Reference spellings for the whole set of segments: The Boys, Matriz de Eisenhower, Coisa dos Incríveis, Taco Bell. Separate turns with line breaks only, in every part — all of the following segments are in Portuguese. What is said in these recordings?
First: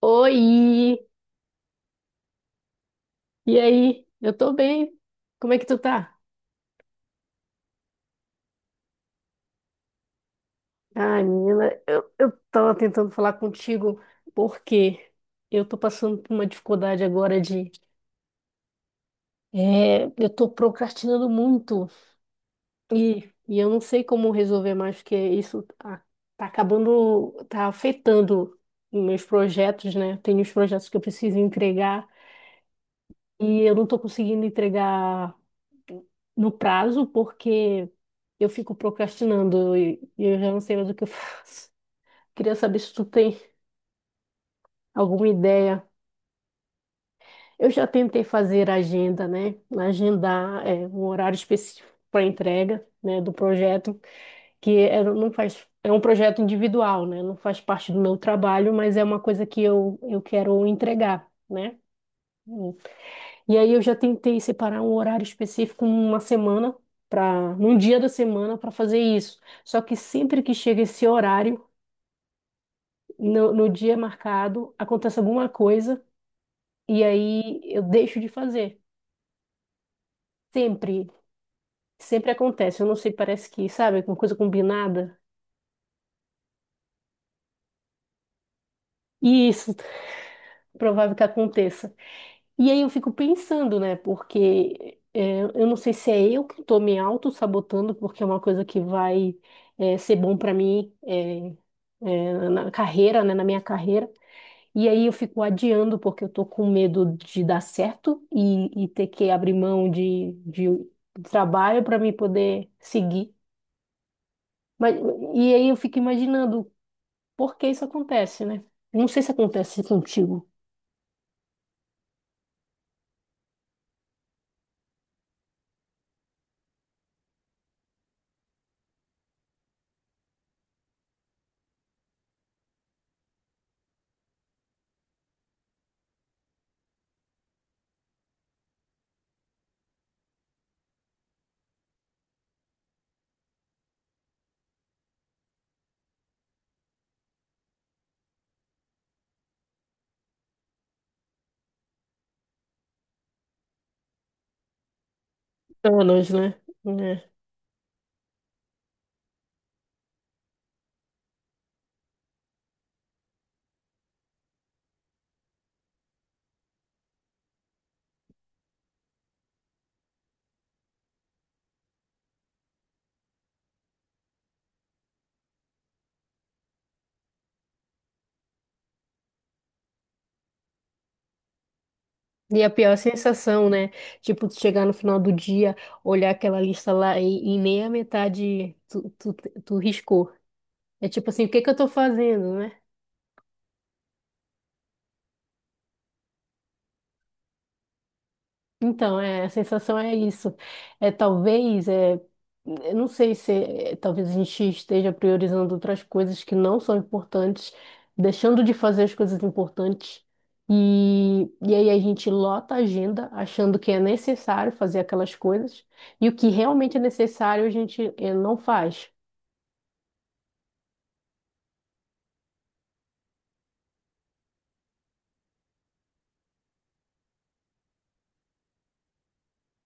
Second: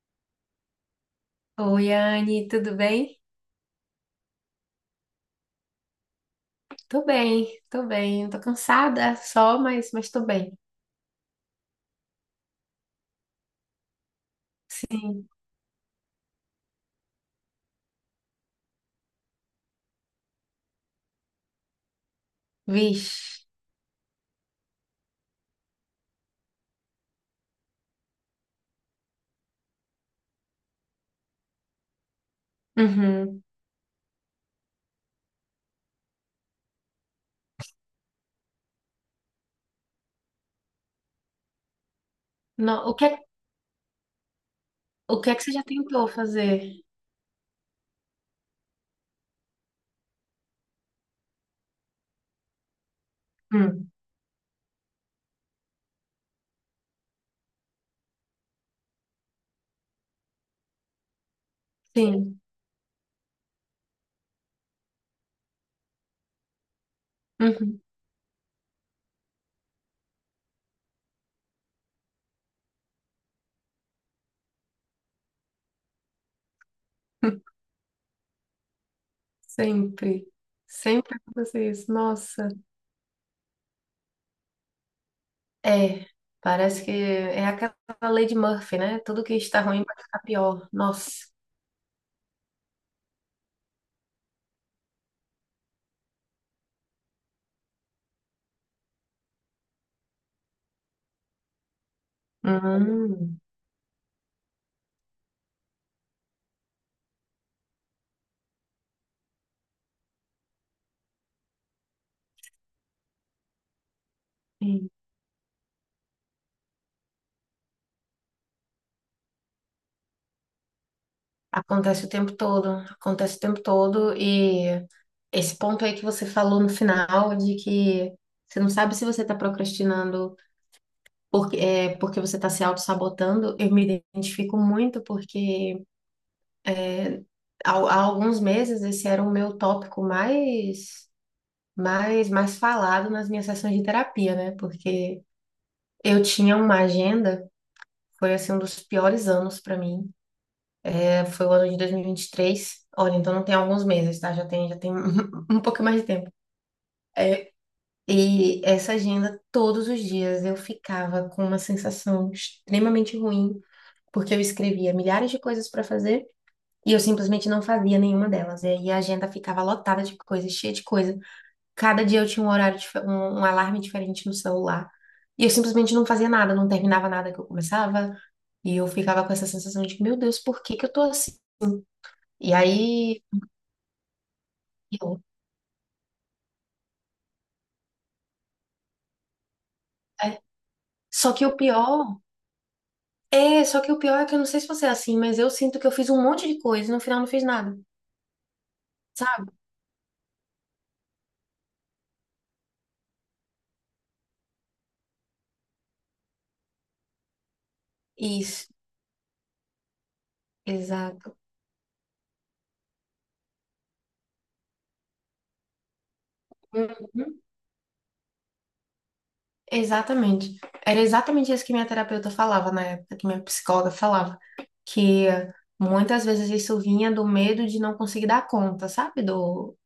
Oi!
Oi, Anne, tudo bem?
E aí? Eu tô bem. Como é que tu tá?
Tô bem, tô bem. Tô cansada só, mas tô bem.
Ai, menina, eu tava tentando falar contigo porque
Sim,
eu tô passando por uma dificuldade agora eu tô procrastinando muito e,
vixe.
e eu não sei como resolver mais, porque isso tá acabando, tá afetando os meus projetos, né? Tenho os projetos que eu preciso entregar
Uhum.
e eu não tô conseguindo entregar no prazo, porque eu fico procrastinando e eu já não sei mais o que eu faço. Queria saber
Não,
se tu tem
o
alguma
que é que você já
ideia.
tentou fazer?
Eu já tentei fazer agenda, né? Agendar um horário específico para entrega, né, do
Hum,
projeto, que é, não faz, é um projeto individual, né? Não faz parte do meu trabalho, mas é uma coisa que eu quero entregar, né?
sim.
E aí eu já tentei separar um horário específico numa semana para num
Uhum.
dia da semana para fazer isso. Só que sempre que chega esse horário, no dia marcado, acontece alguma coisa e aí eu deixo de fazer.
Sempre.
Sempre,
Sempre acontece isso.
sempre
Nossa.
acontece. Eu não sei, parece que, sabe, alguma coisa combinada.
É, parece que é aquela lei de Murphy, né? Tudo que
E
está
isso,
ruim vai ficar pior.
provável que
Nossa.
aconteça. E aí eu fico pensando, né? Porque eu não sei se é eu que estou me auto-sabotando, porque é uma coisa que vai ser bom para mim, na carreira, né?
Hum.
Na minha carreira. E aí eu fico adiando, porque eu tô com medo de dar certo e ter que abrir mão de trabalho para me poder seguir.
Sim.
Mas, e aí eu fico imaginando por que isso acontece, né? Não sei se acontece contigo.
Acontece o tempo todo. Acontece o tempo todo. Esse ponto aí que você falou no final, de que você não sabe se você está procrastinando porque você está se auto-sabotando, eu me identifico muito porque é, há alguns meses esse era o meu tópico mais falado nas minhas sessões de terapia, né? Porque eu tinha uma agenda, foi assim um dos piores anos para mim. É, foi o ano de dois mil e vinte e três. Olha, então não tem alguns meses, tá? Já tem um pouco mais de
Anos,
tempo.
né? É.
É, e essa agenda, todos os dias, eu ficava com uma sensação extremamente ruim, porque eu escrevia milhares de coisas para fazer e eu simplesmente não fazia nenhuma delas. E aí a agenda ficava lotada de coisas, cheia de coisa. Cada dia eu tinha um horário, um alarme diferente no celular. E eu simplesmente não fazia nada, não terminava nada que eu começava. E eu ficava com essa sensação de, meu Deus, por que que eu tô assim? E
E a pior
aí,
sensação, né? Tipo, tu chegar no final
eu-
do dia, olhar aquela lista lá e nem a metade tu riscou.
é.
É tipo
Só
assim,
que
o
o
que que eu tô
pior.
fazendo, né?
É, só que o pior é que eu não sei se você é assim, mas eu sinto que eu fiz um monte de coisa e no final não fiz nada,
Então, a
sabe?
sensação é isso. É talvez, eu não sei se é, talvez a gente esteja priorizando outras coisas que não são importantes, deixando
Isso,
de fazer as coisas importantes.
exato.
E aí a gente lota a agenda achando que é necessário fazer aquelas coisas, e o que realmente é
Uhum.
necessário a gente não faz.
Exatamente. Era exatamente isso que minha terapeuta falava na época, que minha psicóloga falava, que muitas vezes isso vinha do medo de não conseguir dar conta, sabe? Do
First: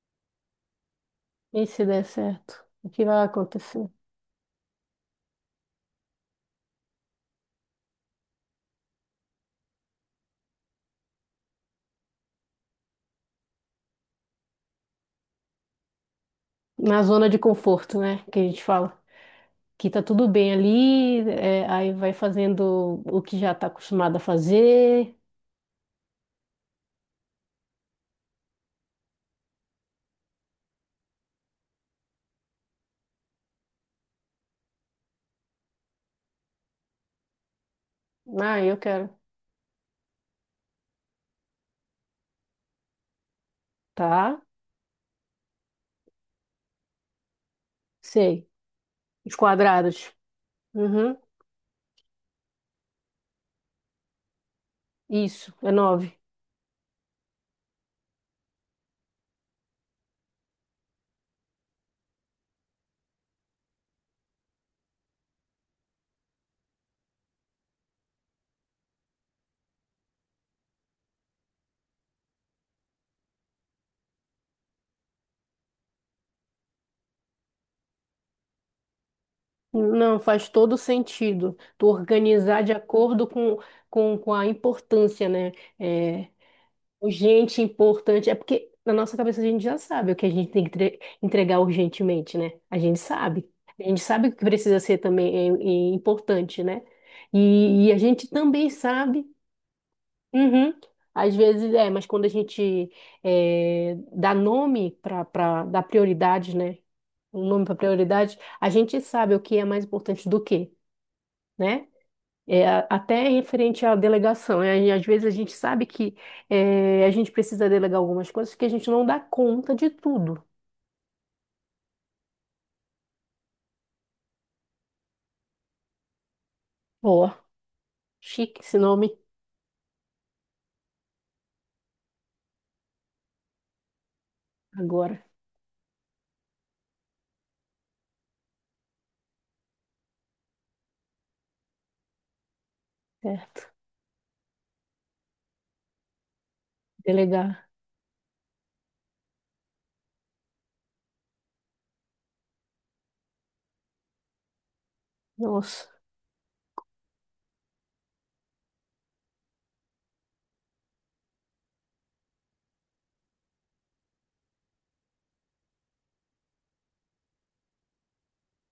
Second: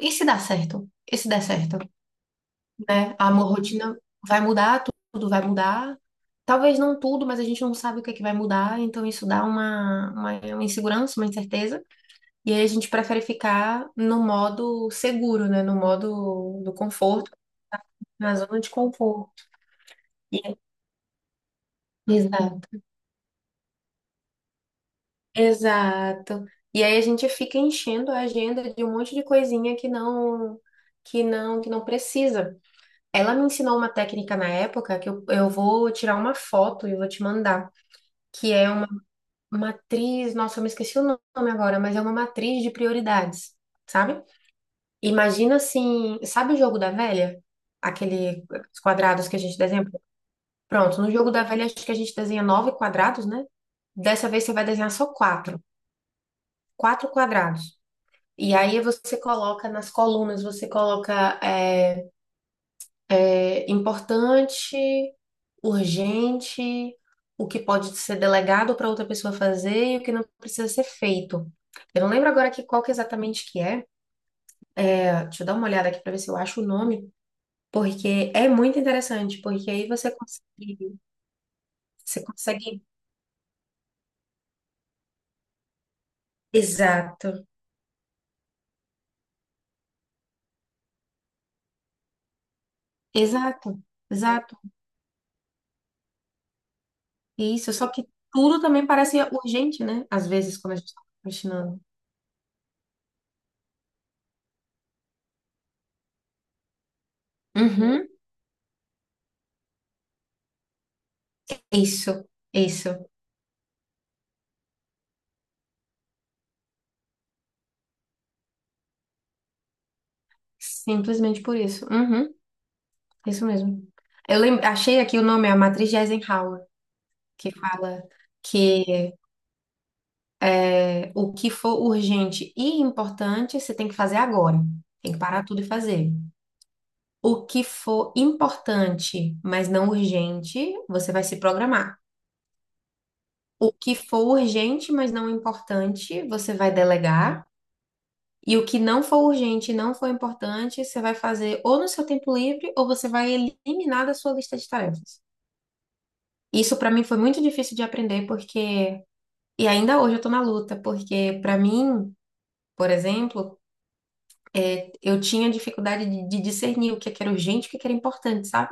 e se dá certo? E se der
E
certo,
se der certo, o que
né?
vai
A minha
acontecer?
rotina vai mudar, tudo vai mudar. Talvez não tudo, mas a gente não sabe o que é que vai mudar, então isso dá uma, uma insegurança, uma incerteza. E aí a gente prefere ficar no modo seguro, né? No modo do
Na zona
conforto,
de conforto, né,
na
que a
zona
gente
de
fala.
conforto.
Que tá tudo
E
bem
aí-
ali, aí vai
Exato.
fazendo o que já tá acostumado a fazer.
Exato. E aí a gente fica enchendo a agenda de um monte de coisinha que não precisa. Ela me ensinou uma técnica na época que eu vou tirar uma foto e vou te mandar, que
Ah,
é
eu
uma
quero.
matriz, nossa, eu me esqueci o nome agora, mas é uma matriz de prioridades, sabe?
Tá,
Imagina assim, sabe o jogo da velha? Aquele
sei.
Os quadrados
Os
que a gente desenha.
quadrados.
Pronto, no
Uhum,
jogo da velha acho que a gente desenha nove quadrados, né? Dessa vez você vai desenhar só
isso,
quatro,
é nove.
quatro quadrados. E aí você coloca nas colunas, você coloca importante, urgente, o que pode ser delegado para outra pessoa fazer e o que não precisa ser feito. Eu não lembro agora aqui qual que exatamente que é. Deixa eu dar uma olhada aqui para ver se eu acho o nome. Porque é muito interessante, porque aí você
Não, faz todo
consegue,
sentido. Tu
você
organizar de
consegue.
acordo com, com a importância, né?
Exato,
Urgente, importante. É porque na nossa cabeça a gente já sabe o que a gente tem que entregar urgentemente, né? A gente sabe.
exato,
A gente sabe o que
exato.
precisa ser também é importante, né?
Isso,
E,
só
e a
que
gente
tudo
também
também parece
sabe.
urgente, né? Às vezes,
Uhum.
quando a gente está
Às vezes
procrastinando.
mas quando a gente dá nome para dar prioridade, né? Um nome para
Uhum,
prioridade, a gente sabe o que é mais importante do que, né?
isso,
É,
isso.
até em frente à delegação, né? E às vezes a gente sabe que a gente precisa delegar algumas coisas que a gente não dá conta de tudo.
Simplesmente por isso. Uhum, isso mesmo. Achei aqui o nome, a Matriz de Eisenhower,
Ó,
que fala
chique esse
que
nome
o que for urgente e importante, você tem que fazer agora. Tem que
agora,
parar tudo e fazer. O que for importante, mas não urgente, você vai se programar.
certo?
O que for urgente, mas não importante, você vai delegar.
Delegar.
E o que não for urgente e não for importante, você vai fazer ou no seu tempo livre ou você vai eliminar da sua lista de tarefas.
Nossa,
Isso para mim foi muito difícil de aprender porque e ainda hoje eu tô na luta, porque para mim, por exemplo, eu tinha dificuldade de discernir o que é que era urgente e o que é que era importante, sabe?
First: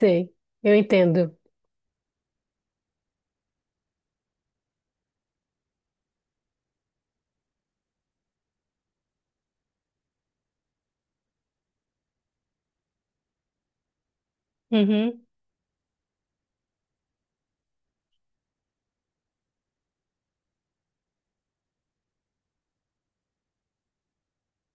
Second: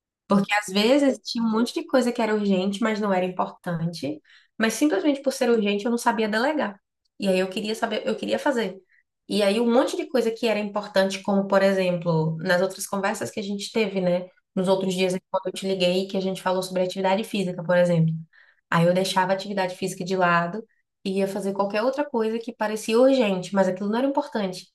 sei.
Porque às
Eu
vezes
entendo.
tinha um monte de coisa que era urgente, mas não era importante. Mas simplesmente por ser urgente, eu não sabia delegar. E aí eu queria saber, eu queria fazer. E aí um monte de coisa que era importante, como por exemplo, nas outras conversas que a gente teve, né? Nos outros dias,
Uhum.
quando eu te liguei, que a gente falou sobre atividade física, por exemplo. Aí eu deixava a atividade física de lado e ia fazer qualquer outra coisa que parecia urgente, mas aquilo não era importante.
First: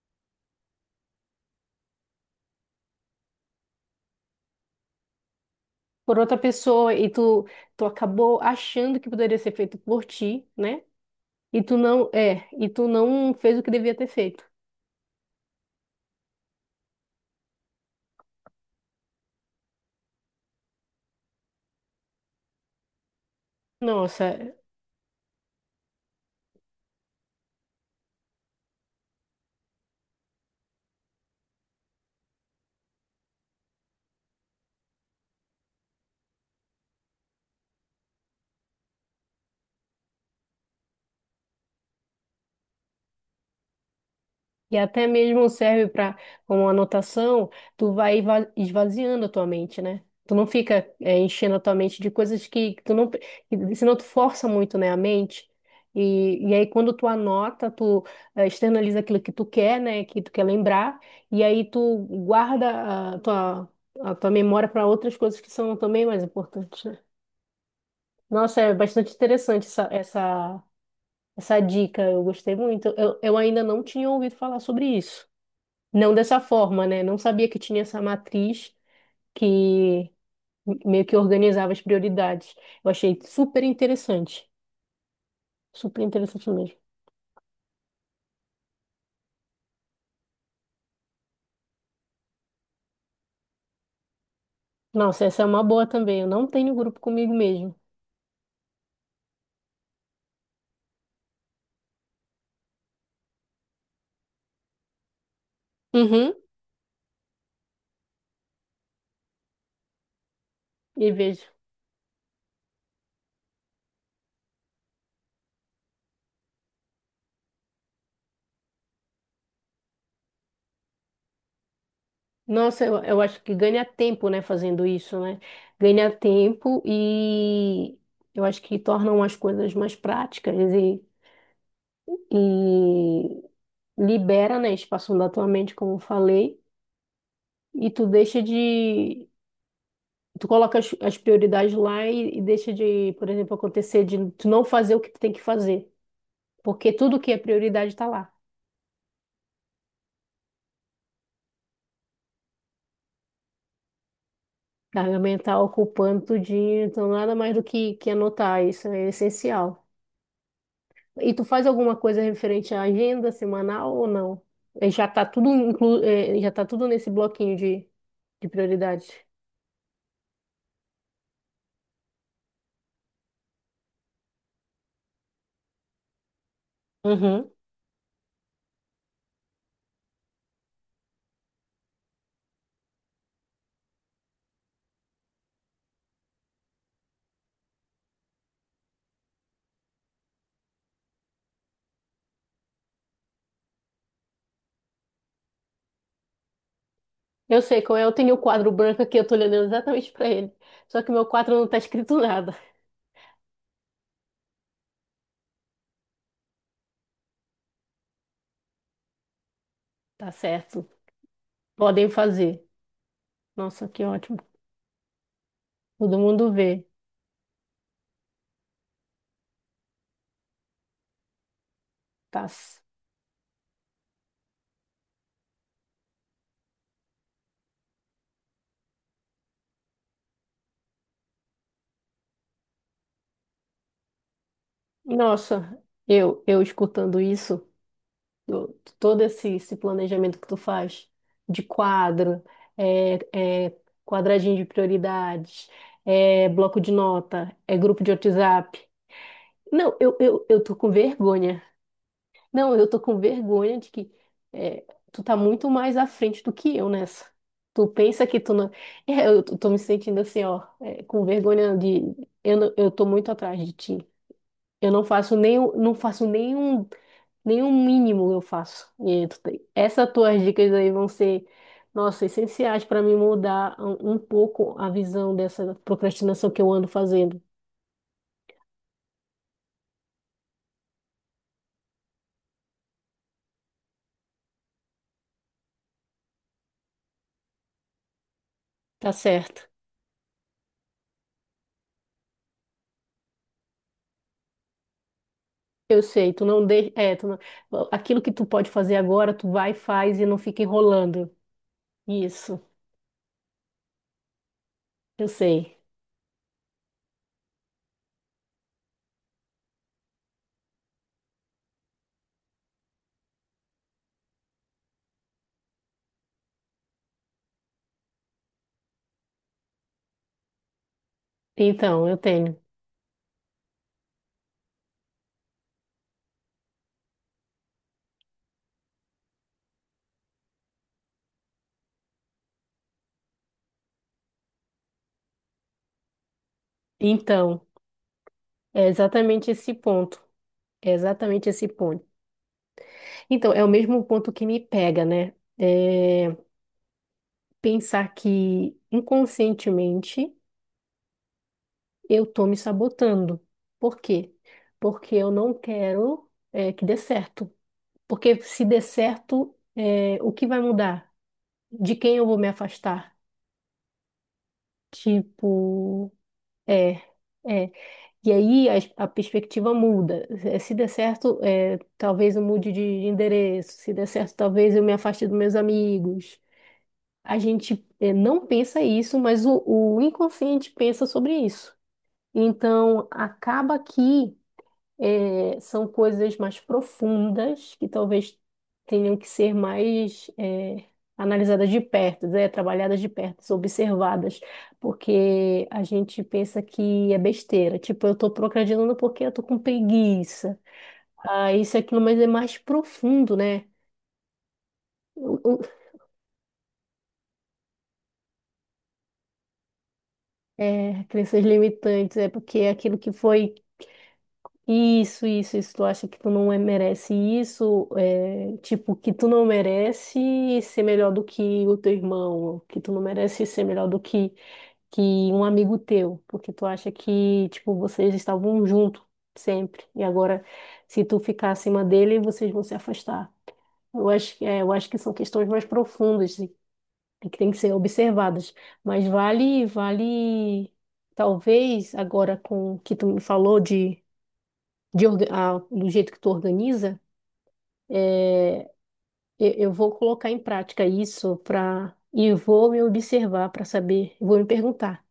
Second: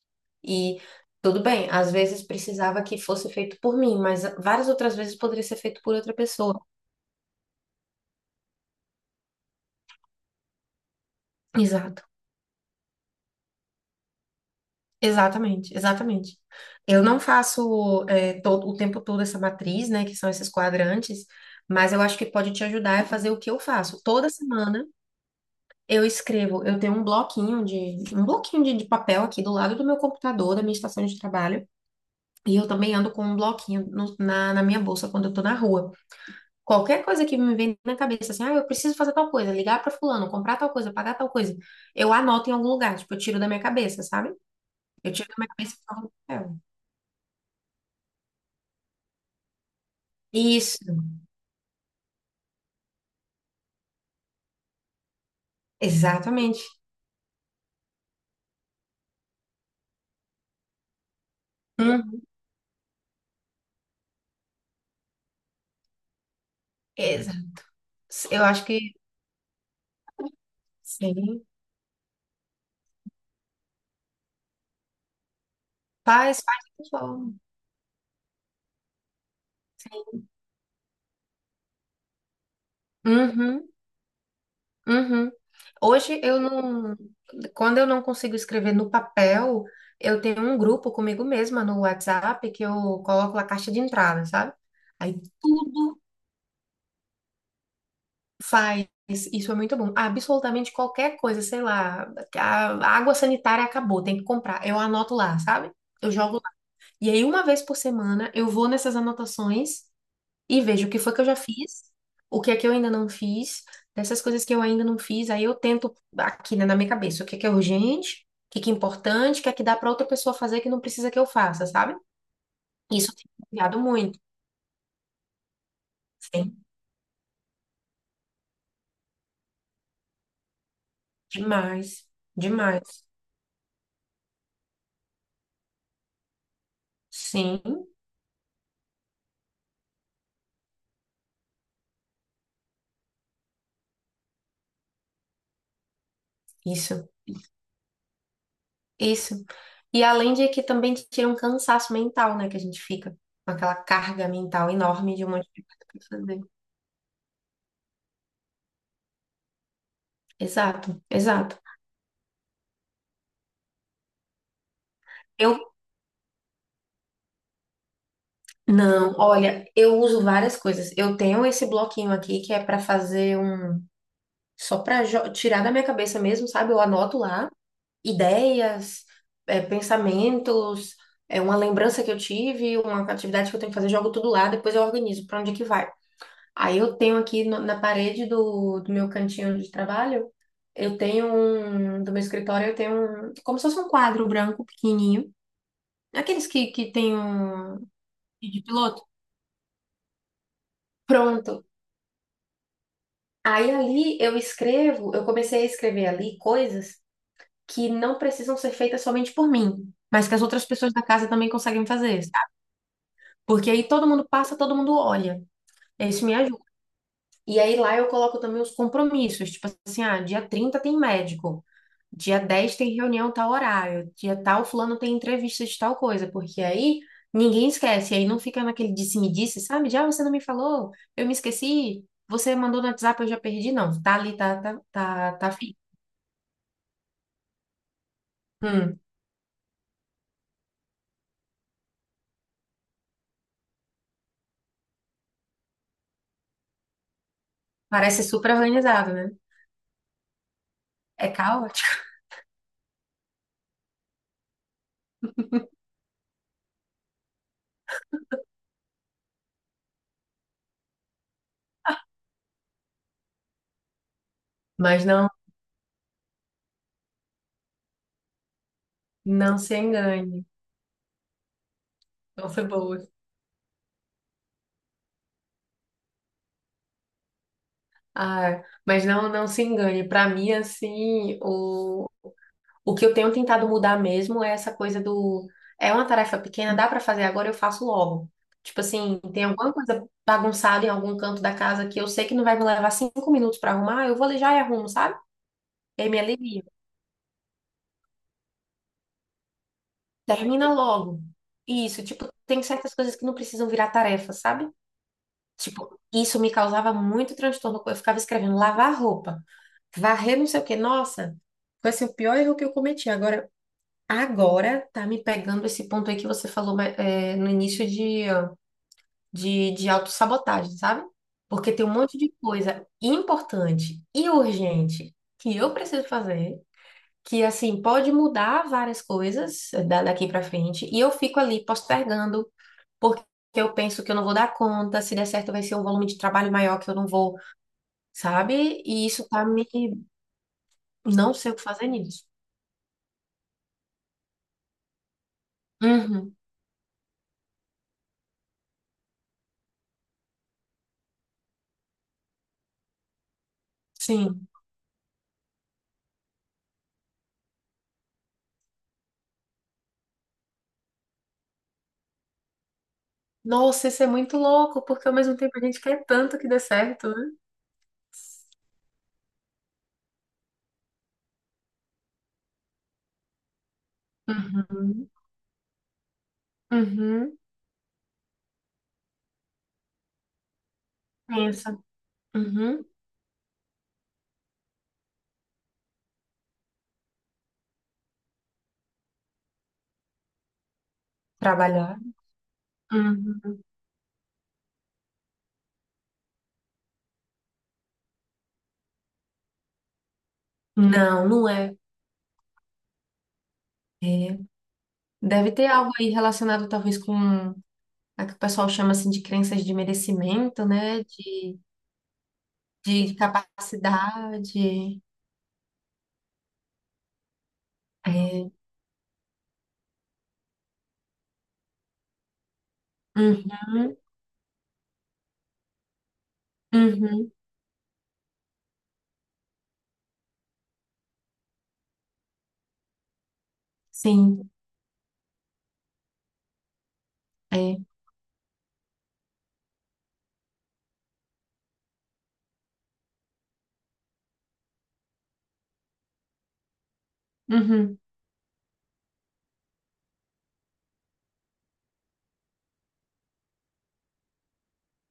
E tudo bem, às vezes precisava que fosse feito por mim, mas várias outras vezes poderia ser feito por outra
Por outra
pessoa.
pessoa, e tu acabou achando que poderia ser feito por ti, né? E tu
Exato,
não, é, e tu não fez o que devia ter feito.
exatamente, exatamente. Eu não faço o tempo todo essa matriz, né, que são esses quadrantes, mas eu acho que pode te ajudar a fazer o que eu faço. Toda
Nossa,
semana eu escrevo, eu tenho um bloquinho de papel aqui do lado do meu computador, da minha estação de trabalho, e eu também ando com um bloquinho na minha bolsa quando eu tô na rua. Qualquer coisa que me vem na cabeça, assim, ah, eu preciso fazer tal coisa, ligar pra fulano, comprar tal coisa, pagar tal coisa, eu anoto em algum lugar, tipo, eu tiro da minha cabeça, sabe?
e até
Eu tiro da minha
mesmo
cabeça e
serve
coloco no
para
papel.
como anotação, tu vai esvaziando a tua mente, né? Tu não fica
Isso,
enchendo a tua mente de coisas que tu não, senão tu força muito, né, a mente. E
exatamente.
aí quando tu anota, tu externaliza aquilo que tu quer, né, que tu quer lembrar, e aí tu
Hum.
guarda a tua, memória para outras coisas que são também mais importantes, né?
exa- Eu
Nossa,
acho
é
que
bastante interessante essa, essa,
sim.
essa dica, eu gostei muito. Eu ainda não tinha ouvido falar sobre isso. Não dessa
Faz, faz
forma,
dessa
né? Não
forma.
sabia que tinha essa matriz que meio que organizava as prioridades. Eu achei super
Uhum,
interessante.
uhum.
Super
Hoje eu
interessante mesmo.
não, quando eu não consigo escrever no papel, eu tenho um grupo comigo mesma no WhatsApp que eu coloco a caixa de entrada, sabe? Aí
Nossa, essa é uma boa
tudo
também. Eu não tenho grupo comigo mesmo.
Faz, isso é muito bom. Absolutamente qualquer coisa, sei lá, a água sanitária acabou, tem que comprar. Eu anoto lá, sabe? Eu
Uhum,
jogo lá. E aí, uma vez por semana, eu vou nessas anotações e vejo o que
e
foi que eu já
vejo.
fiz, o que é que eu ainda não fiz, dessas coisas que eu ainda não fiz, aí eu tento aqui, né, na minha cabeça, o que é urgente, o que é importante, o que é que dá para outra pessoa fazer que não precisa que eu faça, sabe?
Nossa, eu,
Isso
eu
tem
acho
me
que
ajudado
ganha
muito.
tempo, né, fazendo isso, né? Ganha
Sim,
tempo e eu acho que tornam as coisas mais práticas e,
demais, demais.
e libera, né, espaço da tua mente, como eu falei,
Sim,
e tu deixa de, tu coloca as, prioridades lá e deixa de, por exemplo, acontecer de tu não fazer o que tu tem que fazer, porque
isso.
tudo que é prioridade tá lá.
Isso. E além de que também te tira um cansaço mental, né? Que a gente fica com aquela carga mental
Tá,
enorme
minha
de um
mãe
monte
tá
de coisa pra
ocupando
fazer.
tudinho, então nada mais do que anotar, isso é essencial.
Exato,
E tu
exato.
faz alguma coisa referente à agenda semanal ou não? Já tá tudo
Eu
inclu, eh, já tá tudo nesse bloquinho de prioridades.
não, Olha, eu uso várias coisas. Eu tenho esse bloquinho aqui que é pra fazer só pra tirar da minha cabeça mesmo, sabe? Eu anoto
Uhum.
lá ideias, pensamentos, é uma lembrança que eu tive, uma atividade que eu tenho que fazer, jogo tudo lá, depois eu organizo pra onde que vai. Aí eu tenho aqui no- na, parede do meu cantinho de trabalho, eu tenho um, do meu escritório, como se fosse um quadro branco pequenininho, aqueles que tem
Eu
um
sei qual é, eu tenho o
de
quadro branco
piloto.
aqui, eu tô olhando exatamente para ele. Só que meu quadro
Pronto.
não tá escrito nada.
Aí ali eu comecei a escrever ali coisas que não precisam ser feitas somente por mim, mas
Tá
que as outras
certo.
pessoas da casa também conseguem
Podem
fazer, sabe?
fazer.
Porque
Nossa,
aí
que
todo mundo
ótimo.
passa, todo mundo olha.
Todo
Isso me
mundo
ajuda.
vê.
E aí lá eu coloco também os compromissos, tipo assim, ah, dia 30 tem médico. Dia
Tá.
dez tem reunião tal horário, dia tal fulano tem entrevista de tal coisa, porque aí ninguém esquece, aí não fica naquele disse-me-disse, sabe? De, ah, você não me falou, eu me esqueci, você mandou no WhatsApp, eu já perdi, não. Tá ali, tá, tá, tá, tá fixo.
Nossa, eu escutando isso,
Hum,
todo esse, planejamento que tu faz de quadro, é quadradinho de prioridades, é bloco de nota, é grupo de
parece super
WhatsApp.
organizado, né?
Não, eu tô com
É
vergonha.
caótico,
Não, eu tô com vergonha de que é, tu tá muito mais à frente do que eu nessa. Tu pensa que tu não. É, eu tô me sentindo assim, ó, com vergonha de. Eu, não- eu tô muito atrás de ti. Eu não
mas não,
faço nenhum, não faço nenhum, nenhum mínimo eu faço. E tu
não se
essas tuas
engane.
dicas aí vão ser, nossa,
Não foi
essenciais
boa.
para me mudar um pouco a visão dessa procrastinação que eu ando fazendo.
Ah, mas não, não se engane. Para mim, assim, o que eu tenho tentado mudar mesmo é essa coisa do. É uma tarefa pequena, dá pra fazer agora, eu faço logo. Tipo
Tá
assim, tem
certo.
alguma coisa bagunçada em algum canto da casa que eu sei que não vai me levar 5 minutos pra arrumar, eu vou ali já e arrumo, sabe?
Eu
E aí me
sei, tu
alivia.
não deixa. É, tu não. Aquilo que tu pode fazer agora, tu vai, faz e não fica
Termina logo.
enrolando.
Isso, tipo,
Isso,
tem certas coisas que não precisam virar tarefa, sabe?
eu sei.
Tipo, isso me causava muito transtorno. Eu ficava escrevendo lavar roupa, varrer não sei o quê. Nossa, foi assim, o pior erro que eu cometi. Agora. Tá me pegando esse ponto aí que você falou mas, no início de, ó, de autossabotagem, sabe? Porque tem um
Então, eu
monte de
tenho.
coisa importante e urgente que eu preciso fazer, que assim pode mudar várias coisas daqui pra frente, e eu fico ali postergando, porque eu penso que eu não vou dar conta, se der certo vai ser um volume de trabalho maior que eu não vou,
Então,
sabe?
é
E isso tá
exatamente
me.
esse ponto. É
Não
exatamente
sei o que
esse
fazer
ponto.
nisso.
Então, é o mesmo ponto que me pega, né? É
Uhum,
pensar que inconscientemente eu tô me sabotando. Por quê?
sim.
Porque eu não quero que dê certo. Porque se der certo, o que vai mudar? De quem eu vou me afastar?
Nossa, isso é muito louco, porque ao mesmo tempo a gente quer
Tipo,
tanto que dê
é,
certo, né?
é. E aí a perspectiva muda. Se der certo, talvez eu mude de endereço. Se der certo, talvez eu me
Uhum,
afaste dos meus amigos.
uhum,
A gente, não pensa isso, mas o, inconsciente pensa sobre
pensa,
isso.
uhum,
Então, acaba que são coisas mais profundas que talvez tenham que ser mais analisadas de
trabalhar,
perto, né? Trabalhadas de perto,
uhum.
observadas, porque a gente pensa que é besteira, tipo, eu estou procrastinando porque eu estou com preguiça,
Não, não
ah,
é.
isso e aquilo, mas é mais profundo, né? O-
Deve
o-
ter algo aí relacionado talvez com a que o pessoal chama assim de crenças de merecimento,
é,
né?
crenças
De,
limitantes, é porque é aquilo que
de
foi.
capacidade.
Isso, isso, isso. Tu acha que tu não merece isso,
É.
tipo, que tu não merece ser melhor do que o teu irmão, que tu não merece ser melhor do
Uhum,
que um amigo teu, porque tu acha
uhum,
que, tipo, vocês estavam juntos sempre, e agora, se tu ficar acima dele, vocês vão se afastar. Eu acho, que-
sim,
é, eu acho que são questões mais profundas e que têm que ser
é.
observadas. Mas vale, talvez agora com o que tu me falou de do jeito que tu organiza,
Uhum,
é, eu vou colocar em prática isso para e vou me observar para saber, vou me perguntar,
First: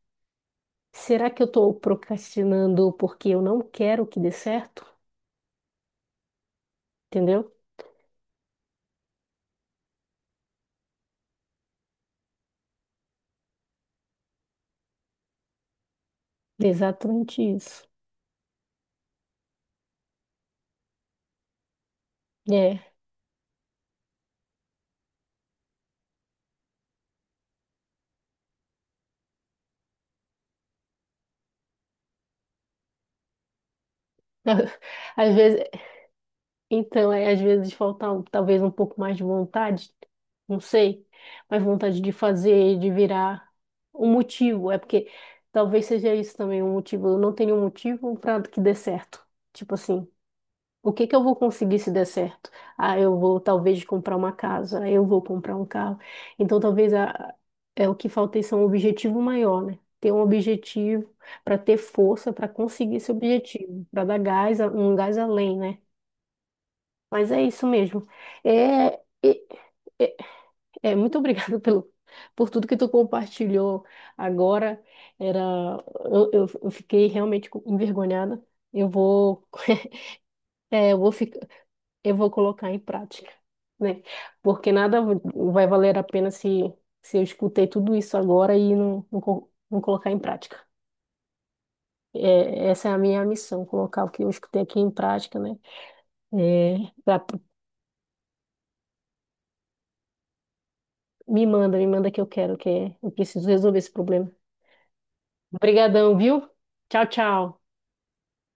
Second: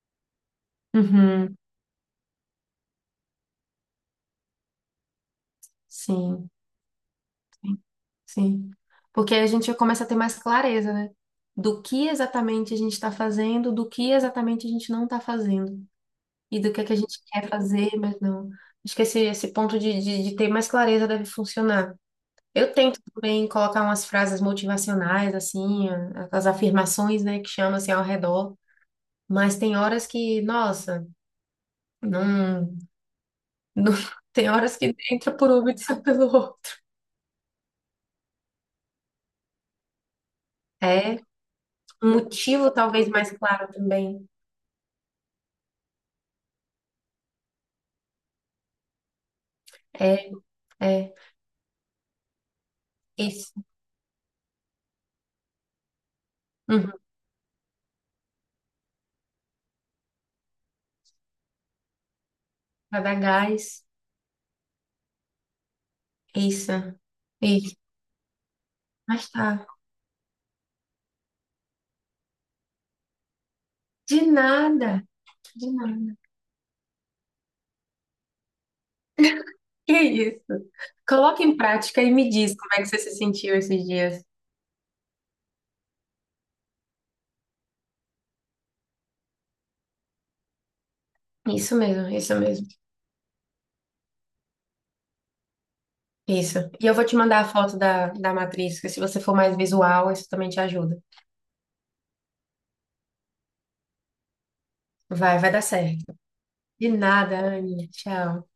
será que eu
uhum,
estou procrastinando porque eu não quero que dê certo?
sim.
Entendeu?
Sim. Porque aí a gente começa a ter mais clareza, né? Do que exatamente a gente está fazendo, do que exatamente a gente não está fazendo. E
É,
do que é que a gente
exatamente
quer
isso.
fazer, mas não. Acho que esse ponto de ter mais clareza deve funcionar. Eu
É.
tento também colocar umas frases motivacionais, assim, as afirmações, né, que chamam assim ao redor. Mas tem horas que, nossa, não, não tem horas que
Às
entra por
vezes.
uma e sai pelo outro.
Então, às vezes falta talvez um pouco mais de vontade, não sei,
É
mas vontade de
um motivo
fazer, de
talvez mais
virar
claro
um
também.
motivo. É porque talvez seja isso também um motivo. Eu não tenho um motivo para que dê certo. Tipo assim,
É.
o que que
É.
eu vou conseguir se der certo? Ah, eu vou
Isso.
talvez comprar uma casa, eu vou comprar um carro. Então,
Uhum.
talvez é o que falta, isso é um objetivo maior, né? Ter um objetivo para ter força para conseguir
Vai
esse
dar
objetivo,
gás.
para dar gás, um gás além, né?
Isso.
Mas é isso
Isso.
mesmo. É, é,
Mas tá.
é, é, muito obrigada pelo, por tudo que tu compartilhou
De
agora.
nada.
Era,
De nada.
eu fiquei realmente envergonhada. Eu vou,
Que isso?
é, eu vou ficar,
Coloca em prática e
eu
me
vou
diz
colocar
como
em
é que você se
prática,
sentiu esses
né?
dias.
Porque nada vai valer a pena se eu escutei tudo isso agora e não colocar em prática.
Isso mesmo, isso mesmo.
É, essa é a minha missão, colocar o que eu escutei aqui em prática, né?
Isso.
É,
E eu vou te mandar a foto da matriz, que se você for mais visual, isso também te ajuda.
me manda, que eu quero, que eu preciso resolver esse problema.
Vai, vai dar
Obrigadão,
certo.
viu?
De
Tchau,
nada,
tchau.
Anne. Tchau.